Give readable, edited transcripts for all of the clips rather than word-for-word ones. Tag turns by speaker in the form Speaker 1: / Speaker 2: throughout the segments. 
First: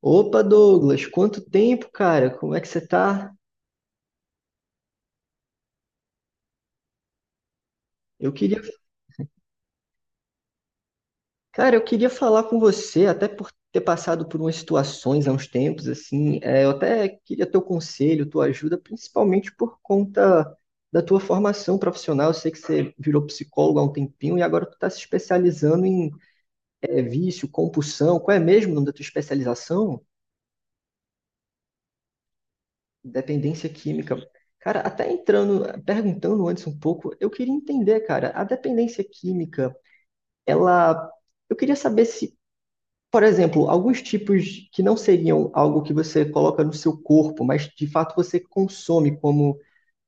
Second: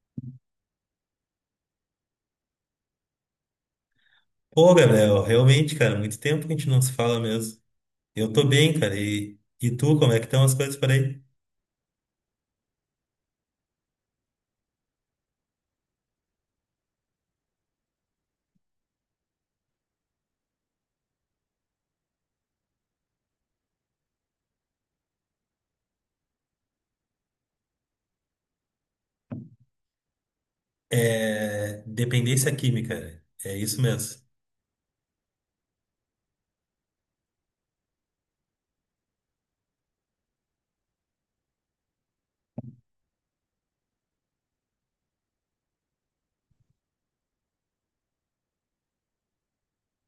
Speaker 1: Opa, Douglas, quanto tempo, cara? Como é que você tá?
Speaker 2: Ô Gabriel, realmente, cara, muito tempo que a gente não se fala mesmo.
Speaker 1: Eu
Speaker 2: Eu tô
Speaker 1: queria,
Speaker 2: bem, cara, e tu, como é que estão as coisas por aí?
Speaker 1: cara, eu queria falar com você, até por ter passado por umas situações há uns tempos, assim, eu até queria teu conselho, tua ajuda, principalmente por conta da tua formação profissional. Eu sei que você virou psicólogo há um tempinho e agora tu tá se especializando em vício, compulsão. Qual é mesmo o nome da tua especialização?
Speaker 2: Dependência química, é
Speaker 1: Dependência
Speaker 2: isso
Speaker 1: química.
Speaker 2: mesmo.
Speaker 1: Cara, até entrando, perguntando antes um pouco, eu queria entender, cara, a dependência química. Ela. Eu queria saber se, por exemplo, alguns tipos que não seriam algo que você coloca no seu corpo, mas de fato você consome, como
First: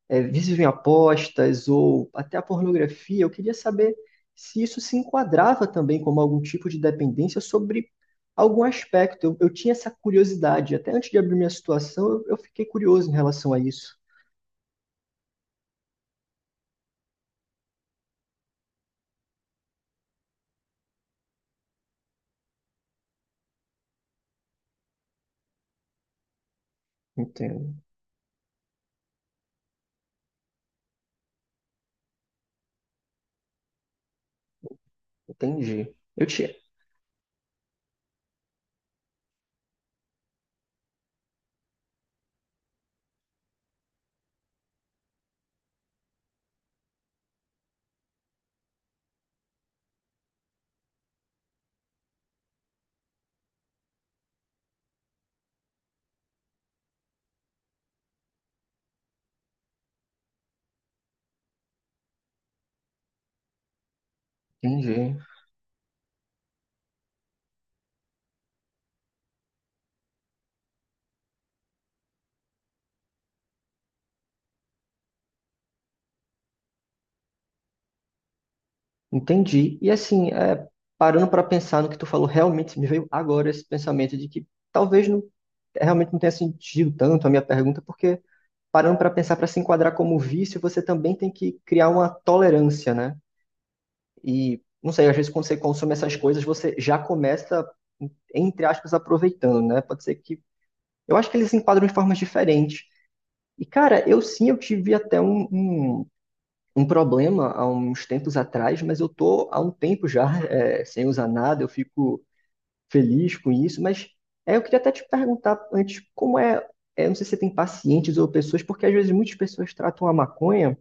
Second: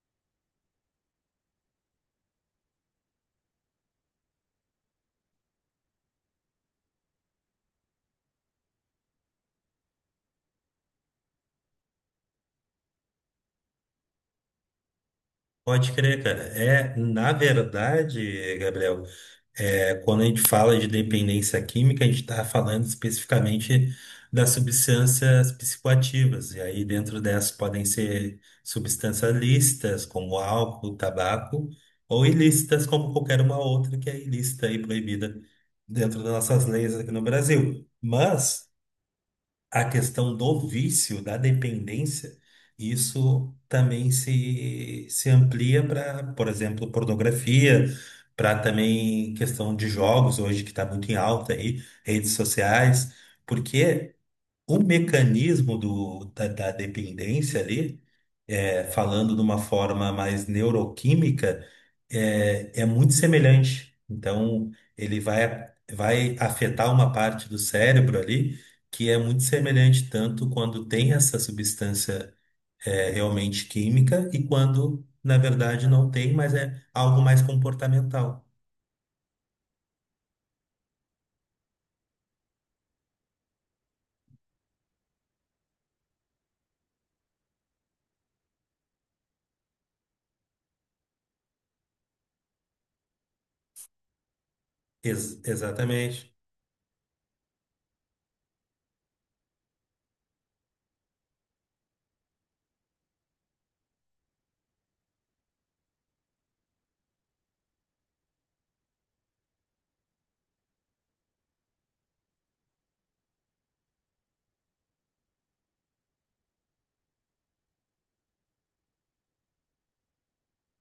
Speaker 1: vícios em apostas ou até a pornografia, eu queria saber se isso se enquadrava também como algum tipo de dependência sobre algum aspecto. Eu tinha essa curiosidade. Até antes de abrir minha situação, eu fiquei curioso em relação a isso.
Speaker 2: Pode crer, cara. Na verdade, Gabriel, quando a gente fala de dependência química, a gente está falando especificamente das substâncias psicoativas. E aí, dentro dessas,
Speaker 1: Entendo.
Speaker 2: podem ser substâncias lícitas, como álcool, tabaco, ou ilícitas, como qualquer uma outra que é ilícita e proibida
Speaker 1: Entendi.
Speaker 2: dentro
Speaker 1: Eu
Speaker 2: das
Speaker 1: tinha.
Speaker 2: nossas leis aqui no Brasil. Mas a questão do vício, da dependência, isso também se amplia para, por exemplo, pornografia, para também questão de jogos hoje que está muito em alta aí, redes sociais, porque o mecanismo da dependência ali, falando de uma forma mais neuroquímica, é muito semelhante. Então,
Speaker 1: Entendi.
Speaker 2: ele vai afetar uma parte do cérebro ali que é muito semelhante, tanto quando tem essa substância, realmente química, e quando, na verdade, não tem, mas é algo mais comportamental.
Speaker 1: Entendi. E assim, é, parando para pensar no que tu falou, realmente me veio agora esse pensamento de que talvez não, realmente não tenha sentido tanto a minha pergunta, porque parando para pensar para se enquadrar como vício, você também tem que criar uma tolerância, né? E não sei, às vezes
Speaker 2: Ex-
Speaker 1: quando você consome essas
Speaker 2: exatamente.
Speaker 1: coisas, você já começa, entre aspas, aproveitando, né? Pode ser que. Eu acho que eles se enquadram de formas diferentes. E, cara, eu sim, eu tive até um problema há uns tempos atrás, mas eu tô há um tempo já sem usar nada, eu fico feliz com isso, mas é, eu queria até te perguntar antes, como é, é, não sei se você tem pacientes ou pessoas, porque às vezes muitas pessoas tratam a maconha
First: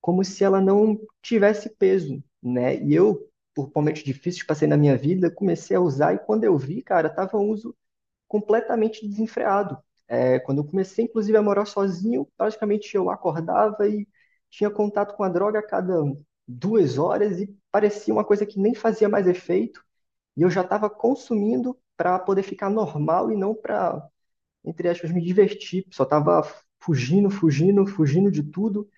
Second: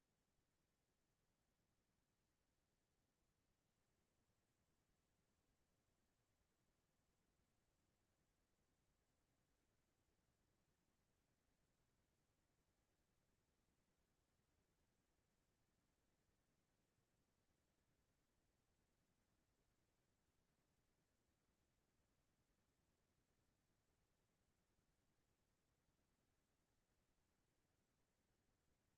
Speaker 1: como se ela não tivesse peso, né? E eu, por momentos difíceis que passei na minha vida, comecei a usar e quando eu vi, cara, tava um uso completamente desenfreado. É, quando eu comecei, inclusive, a morar sozinho, praticamente eu acordava e tinha contato com a droga a cada 2 horas e parecia uma coisa que nem fazia mais efeito. E eu já estava consumindo para poder ficar normal e não para, entre aspas, me divertir. Só estava fugindo, fugindo, fugindo de tudo.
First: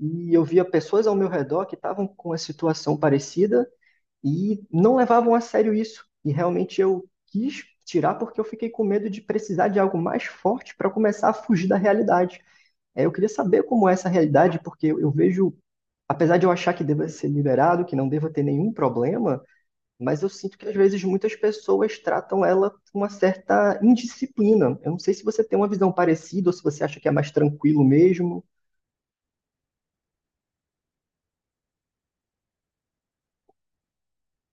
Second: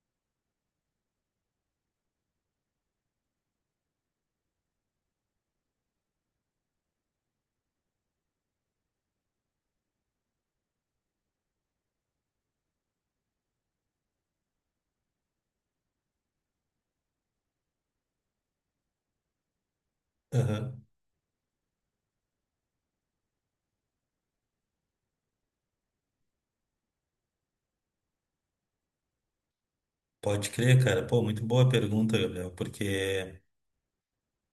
Speaker 1: E eu via pessoas ao meu redor que estavam com uma situação parecida e não levavam a sério isso. E realmente eu quis tirar porque eu fiquei com medo de precisar de algo mais forte para começar a fugir da realidade. É, eu queria saber como é essa realidade, porque eu vejo, apesar de eu achar que deva ser liberado, que não deva ter nenhum problema, mas eu sinto que às
Speaker 2: Aham.
Speaker 1: vezes muitas pessoas tratam ela com uma certa indisciplina. Eu não sei se você tem uma visão parecida ou se você acha que é mais tranquilo mesmo.
Speaker 2: Pode crer, cara. Pô, muito boa pergunta, Gabriel, porque.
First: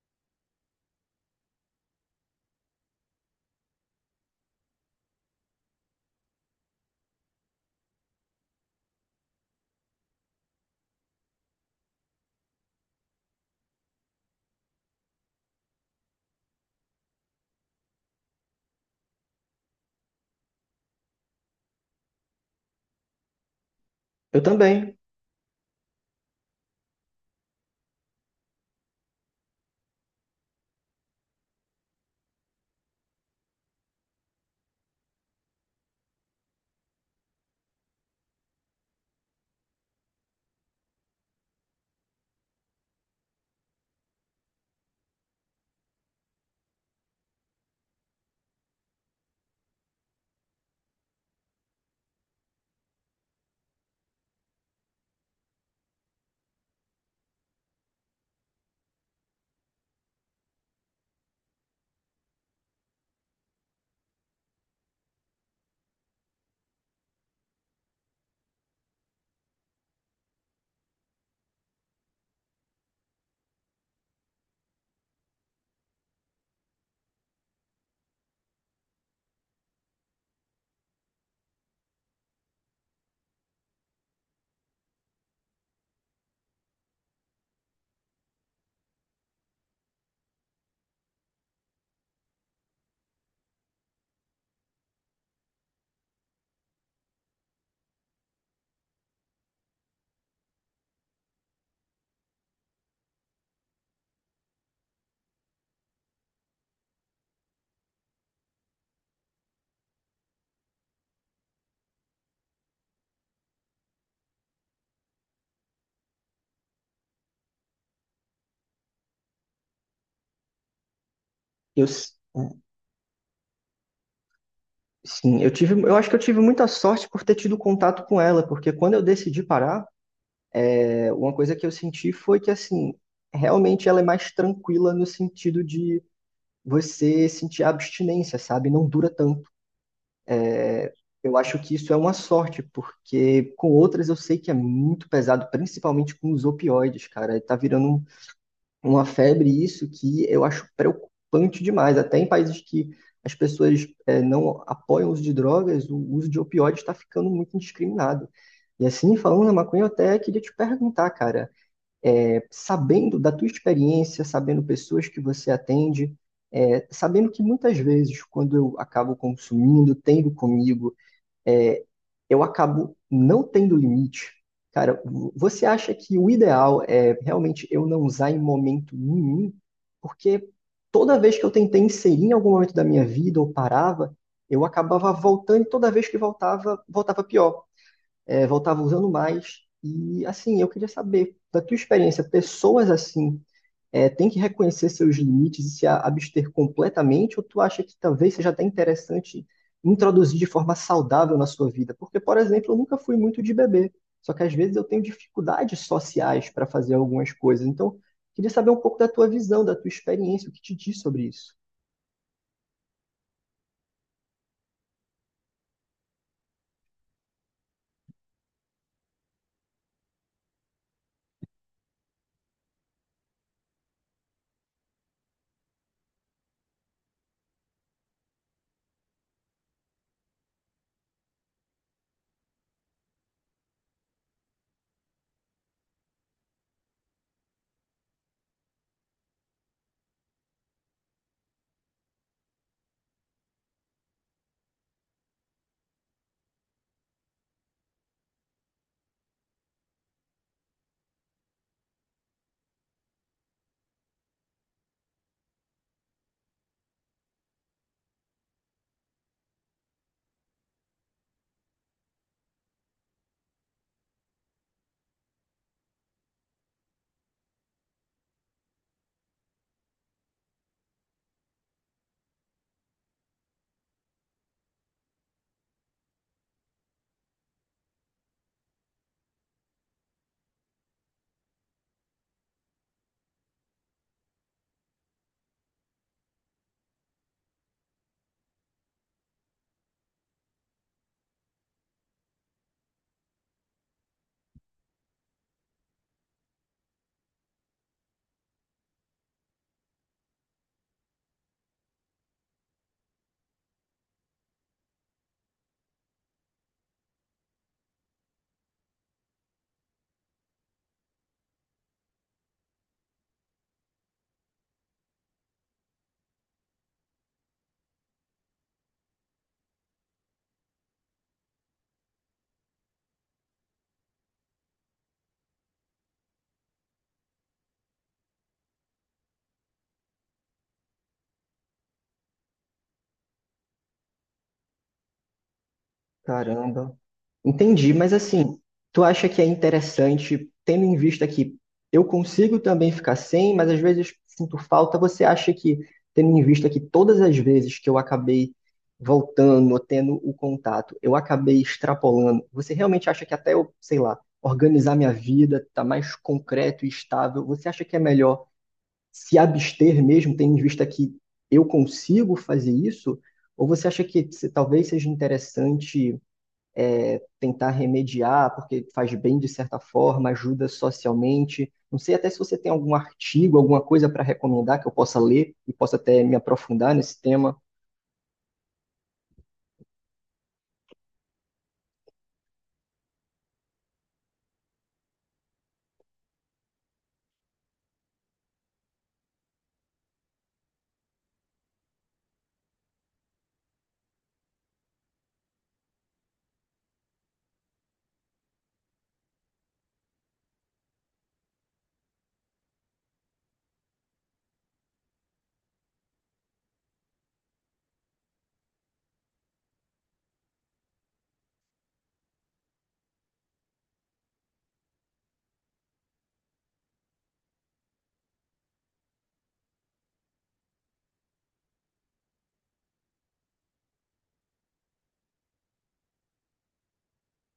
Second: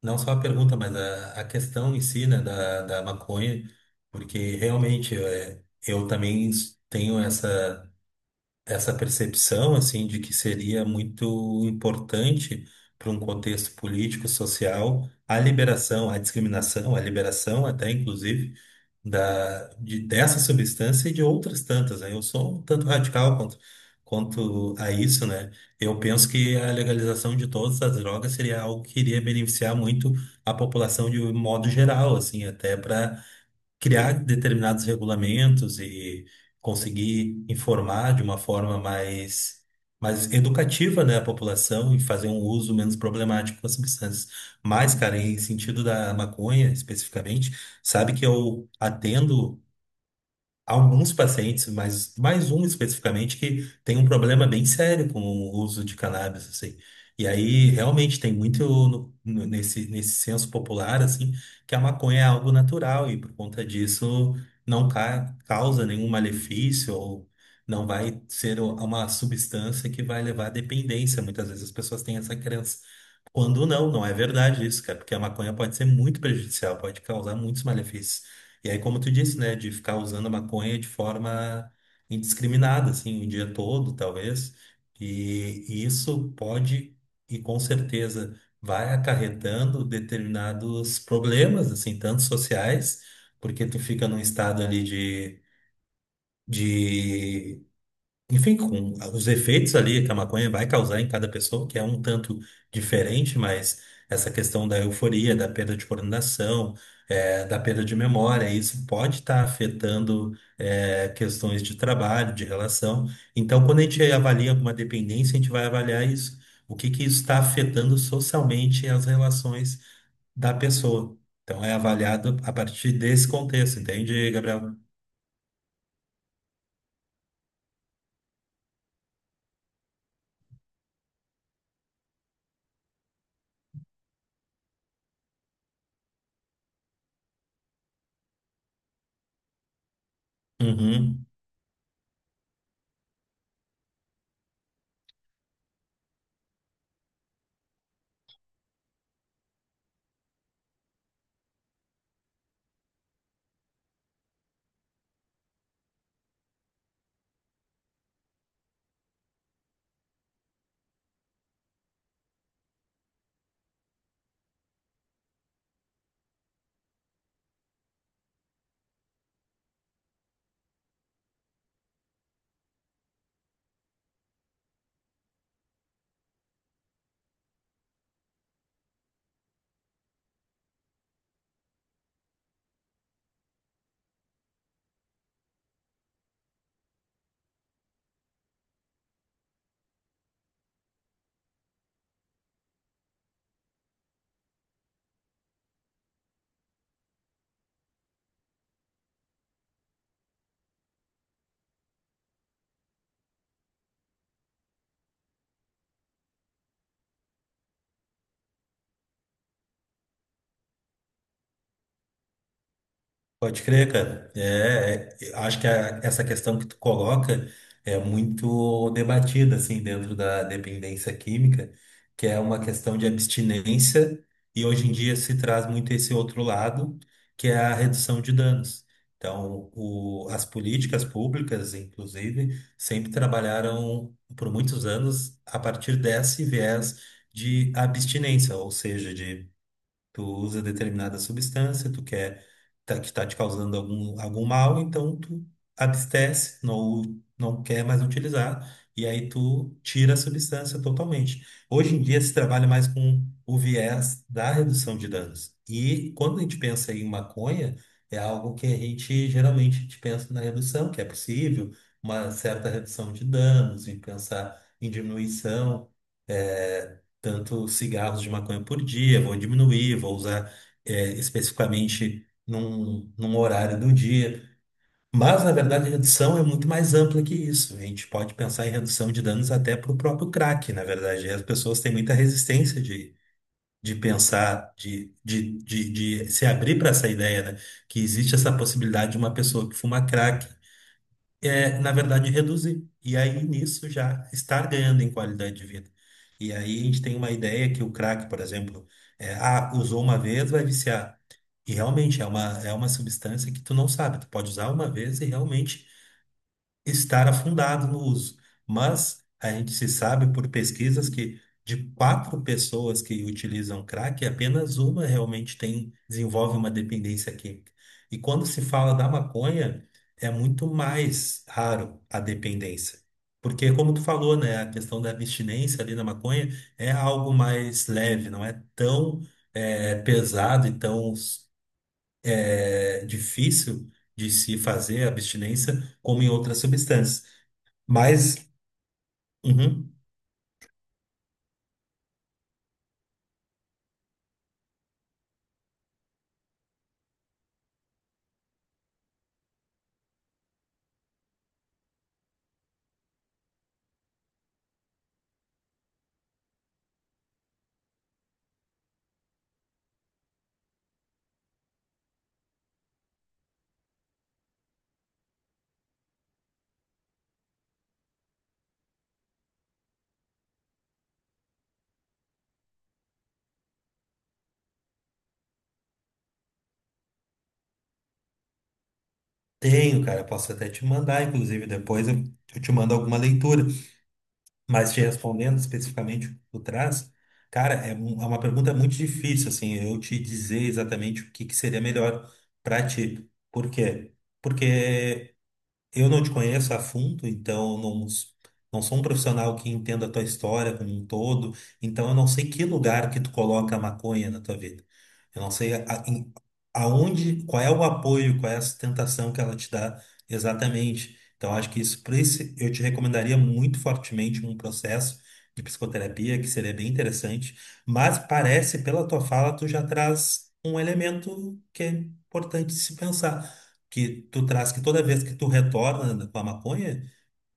Speaker 2: Não só a pergunta, mas a questão em si, né, da maconha, porque realmente eu também tenho essa percepção, assim, de que seria muito importante para um contexto político, social, a liberação, a discriminação, a liberação até, inclusive, dessa substância e de outras tantas, né? Eu sou um tanto radical quanto,
Speaker 1: Eu
Speaker 2: quanto a
Speaker 1: também.
Speaker 2: isso, né? Eu penso que a legalização de todas as drogas seria algo que iria beneficiar muito a população de um modo geral, assim, até para criar determinados regulamentos e conseguir informar de uma forma mais educativa, né, a população e fazer um uso menos problemático das substâncias. Mas, cara, em sentido da maconha especificamente, sabe que eu atendo alguns pacientes, mas mais um especificamente, que tem um problema bem sério com o uso de cannabis, assim. E aí, realmente, tem muito nesse senso popular, assim, que a maconha é algo natural e, por conta disso, não ca- causa nenhum malefício, ou não vai ser o- uma substância que vai levar à dependência. Muitas vezes as pessoas têm essa crença. Quando não é verdade isso, cara, porque a maconha pode ser muito prejudicial, pode causar muitos malefícios. E aí, como tu disse, né, de ficar usando a maconha de forma indiscriminada, assim, o dia todo, talvez, e isso pode e com certeza vai acarretando determinados problemas, assim, tanto sociais, porque tu fica num estado ali de enfim, com os efeitos ali que a maconha vai causar em cada pessoa, que é um tanto diferente, mas essa questão da euforia, da perda de coordenação, da perda de memória, isso pode estar afetando, questões de trabalho, de relação. Então, quando a gente avalia alguma dependência, a gente vai avaliar isso, o que que isso está afetando socialmente as relações da pessoa. Então, é
Speaker 1: Eu, s-
Speaker 2: avaliado a partir desse contexto, entende, Gabriel?
Speaker 1: Sim, eu tive, eu acho que eu tive muita sorte por ter tido contato com ela, porque quando eu decidi parar, é, uma coisa que eu senti foi que, assim, realmente ela é mais tranquila no sentido de você sentir a abstinência, sabe? Não dura tanto. É,
Speaker 2: Uhum.
Speaker 1: eu acho que isso é uma sorte, porque com outras eu sei que é muito pesado, principalmente com os opioides, cara. Tá virando uma febre isso que eu acho preocupante demais. Até em países que as pessoas não apoiam o uso de drogas, o uso de opioides está ficando muito indiscriminado. E assim, falando na maconha, eu até queria te perguntar, cara, sabendo da tua experiência, sabendo pessoas que você atende, sabendo que muitas vezes, quando eu acabo consumindo, tendo comigo é, eu acabo não tendo limite. Cara, você acha que o ideal é realmente eu não usar em momento nenhum? Porque toda vez que eu tentei inserir em algum momento da minha vida ou parava, eu acabava voltando e toda vez que voltava, voltava pior, É, voltava usando mais. E assim, eu queria saber da tua experiência, pessoas assim tem que reconhecer seus limites e se abster completamente, ou tu acha que talvez seja até interessante introduzir de forma saudável na sua vida? Porque, por exemplo, eu nunca fui muito de beber, só que às vezes eu tenho dificuldades sociais para fazer algumas coisas. Então, queria saber um pouco da tua visão, da tua experiência, o que te diz sobre isso.
Speaker 2: Pode crer, cara. Acho que essa questão que tu coloca é muito debatida, assim, dentro da dependência química, que é uma questão de abstinência, e hoje em dia se traz muito esse outro lado, que é a redução de danos. Então, as políticas públicas, inclusive, sempre trabalharam por muitos anos a partir desse viés de abstinência, ou seja, de tu usa determinada substância, tu quer que está te causando algum mal, então tu abstece, não quer mais utilizar, e aí tu tira a substância totalmente. Hoje em dia se trabalha mais com o viés da redução de danos. E quando a gente pensa em maconha, é algo que a gente geralmente a gente pensa na redução, que é possível, uma certa redução de danos, em pensar em diminuição, eh, tanto cigarros de maconha por dia, vou diminuir, vou usar, especificamente num horário do dia. Mas, na verdade, a redução é muito mais ampla que isso. A gente pode pensar em redução de danos até para o próprio crack, na verdade. E as pessoas têm muita resistência de pensar, de se abrir para essa ideia, né? Que existe essa possibilidade de uma pessoa que fuma crack na verdade, reduzir. E aí, nisso, já estar ganhando em qualidade de vida. E aí, a gente tem uma ideia que o crack, por exemplo, usou uma vez, vai viciar. E realmente é é uma substância que tu não sabe. Tu pode usar uma vez e realmente estar afundado no uso. Mas a gente se sabe por pesquisas que de quatro pessoas que utilizam crack, apenas uma realmente tem, desenvolve uma dependência química. E quando se fala da maconha, é muito mais raro a dependência. Porque, como tu falou, né, a questão da abstinência ali na maconha é algo mais leve, não é tão pesado e tão difícil de se fazer a abstinência como em outras
Speaker 1: Caramba.
Speaker 2: substâncias.
Speaker 1: Entendi, mas
Speaker 2: Mas
Speaker 1: assim, tu acha que é
Speaker 2: uhum,
Speaker 1: interessante, tendo em vista que eu consigo também ficar sem, mas às vezes sinto falta, você acha que, tendo em vista que todas as vezes que eu acabei voltando, ou tendo o contato, eu acabei extrapolando, você realmente acha que até eu, sei lá, organizar minha vida, tá mais concreto e estável, você acha que é melhor se abster mesmo, tendo em vista que eu consigo fazer isso? Ou você acha que talvez seja interessante tentar remediar, porque faz bem de certa forma, ajuda socialmente. Não sei até se você tem algum artigo, alguma coisa para recomendar que eu possa ler e possa até me aprofundar nesse tema.
Speaker 2: tenho, cara. Posso até te mandar, inclusive, eu te mando alguma leitura. Mas te respondendo especificamente o que tu traz, cara, é uma pergunta muito difícil, assim, eu te dizer exatamente que seria melhor pra ti. Por quê? Porque eu não te conheço a fundo, então eu não, não sou um profissional que entenda a tua história como um todo, então eu não sei que lugar que tu coloca a maconha na tua vida. Eu não sei aonde, qual é o apoio, qual é a sustentação que ela te dá exatamente. Então acho que isso, por isso eu te recomendaria muito fortemente um processo de psicoterapia, que seria bem interessante, mas parece pela tua fala tu já traz um elemento que é importante se pensar, que tu traz que toda vez que tu retorna com a maconha,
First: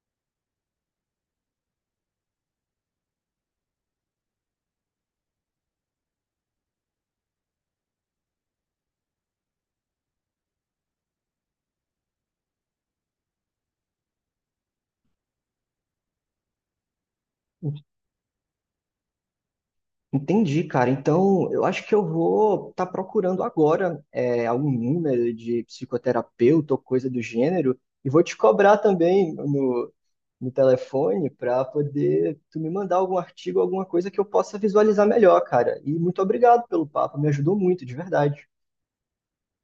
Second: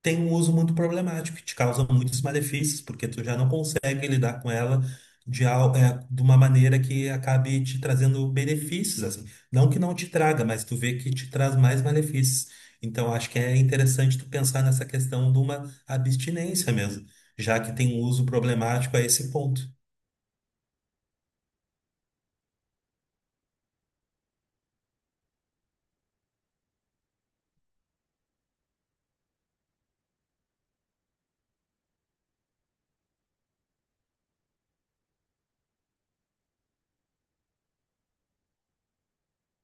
Speaker 2: tem um uso muito problemático, que te causa muitos malefícios, porque tu já não consegue lidar com ela de uma maneira que acabe te trazendo benefícios, assim. Não que não te traga, mas tu vê que te traz mais malefícios. Então, acho que é interessante tu pensar nessa questão de uma abstinência mesmo, já que tem um uso problemático a esse ponto.
Speaker 1: Entendi, cara. Então, eu acho que eu vou estar procurando agora algum número de psicoterapeuta ou coisa do gênero e vou te cobrar também no telefone para poder tu me mandar algum artigo, alguma coisa que eu possa visualizar melhor, cara. E muito obrigado pelo papo, me ajudou muito, de verdade.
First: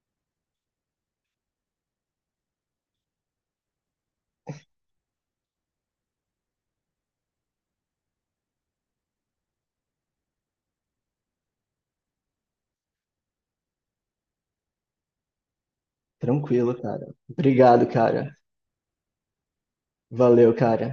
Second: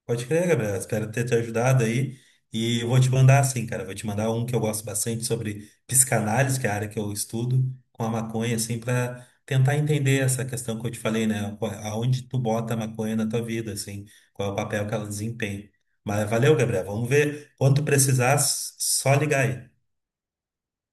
Speaker 2: Pode crer, Gabriel. Espero ter te ajudado aí. E eu vou te mandar, assim, cara. Vou te mandar um que eu gosto bastante sobre psicanálise, que é a área que eu estudo, com a maconha, assim, para tentar entender essa questão que eu te falei, né? Aonde tu bota a maconha na tua vida, assim, qual é o papel que ela desempenha. Mas valeu,
Speaker 1: Tranquilo,
Speaker 2: Gabriel. Vamos
Speaker 1: cara.
Speaker 2: ver. Quando tu
Speaker 1: Obrigado,
Speaker 2: precisar,
Speaker 1: cara.
Speaker 2: só ligar aí.
Speaker 1: Valeu, cara.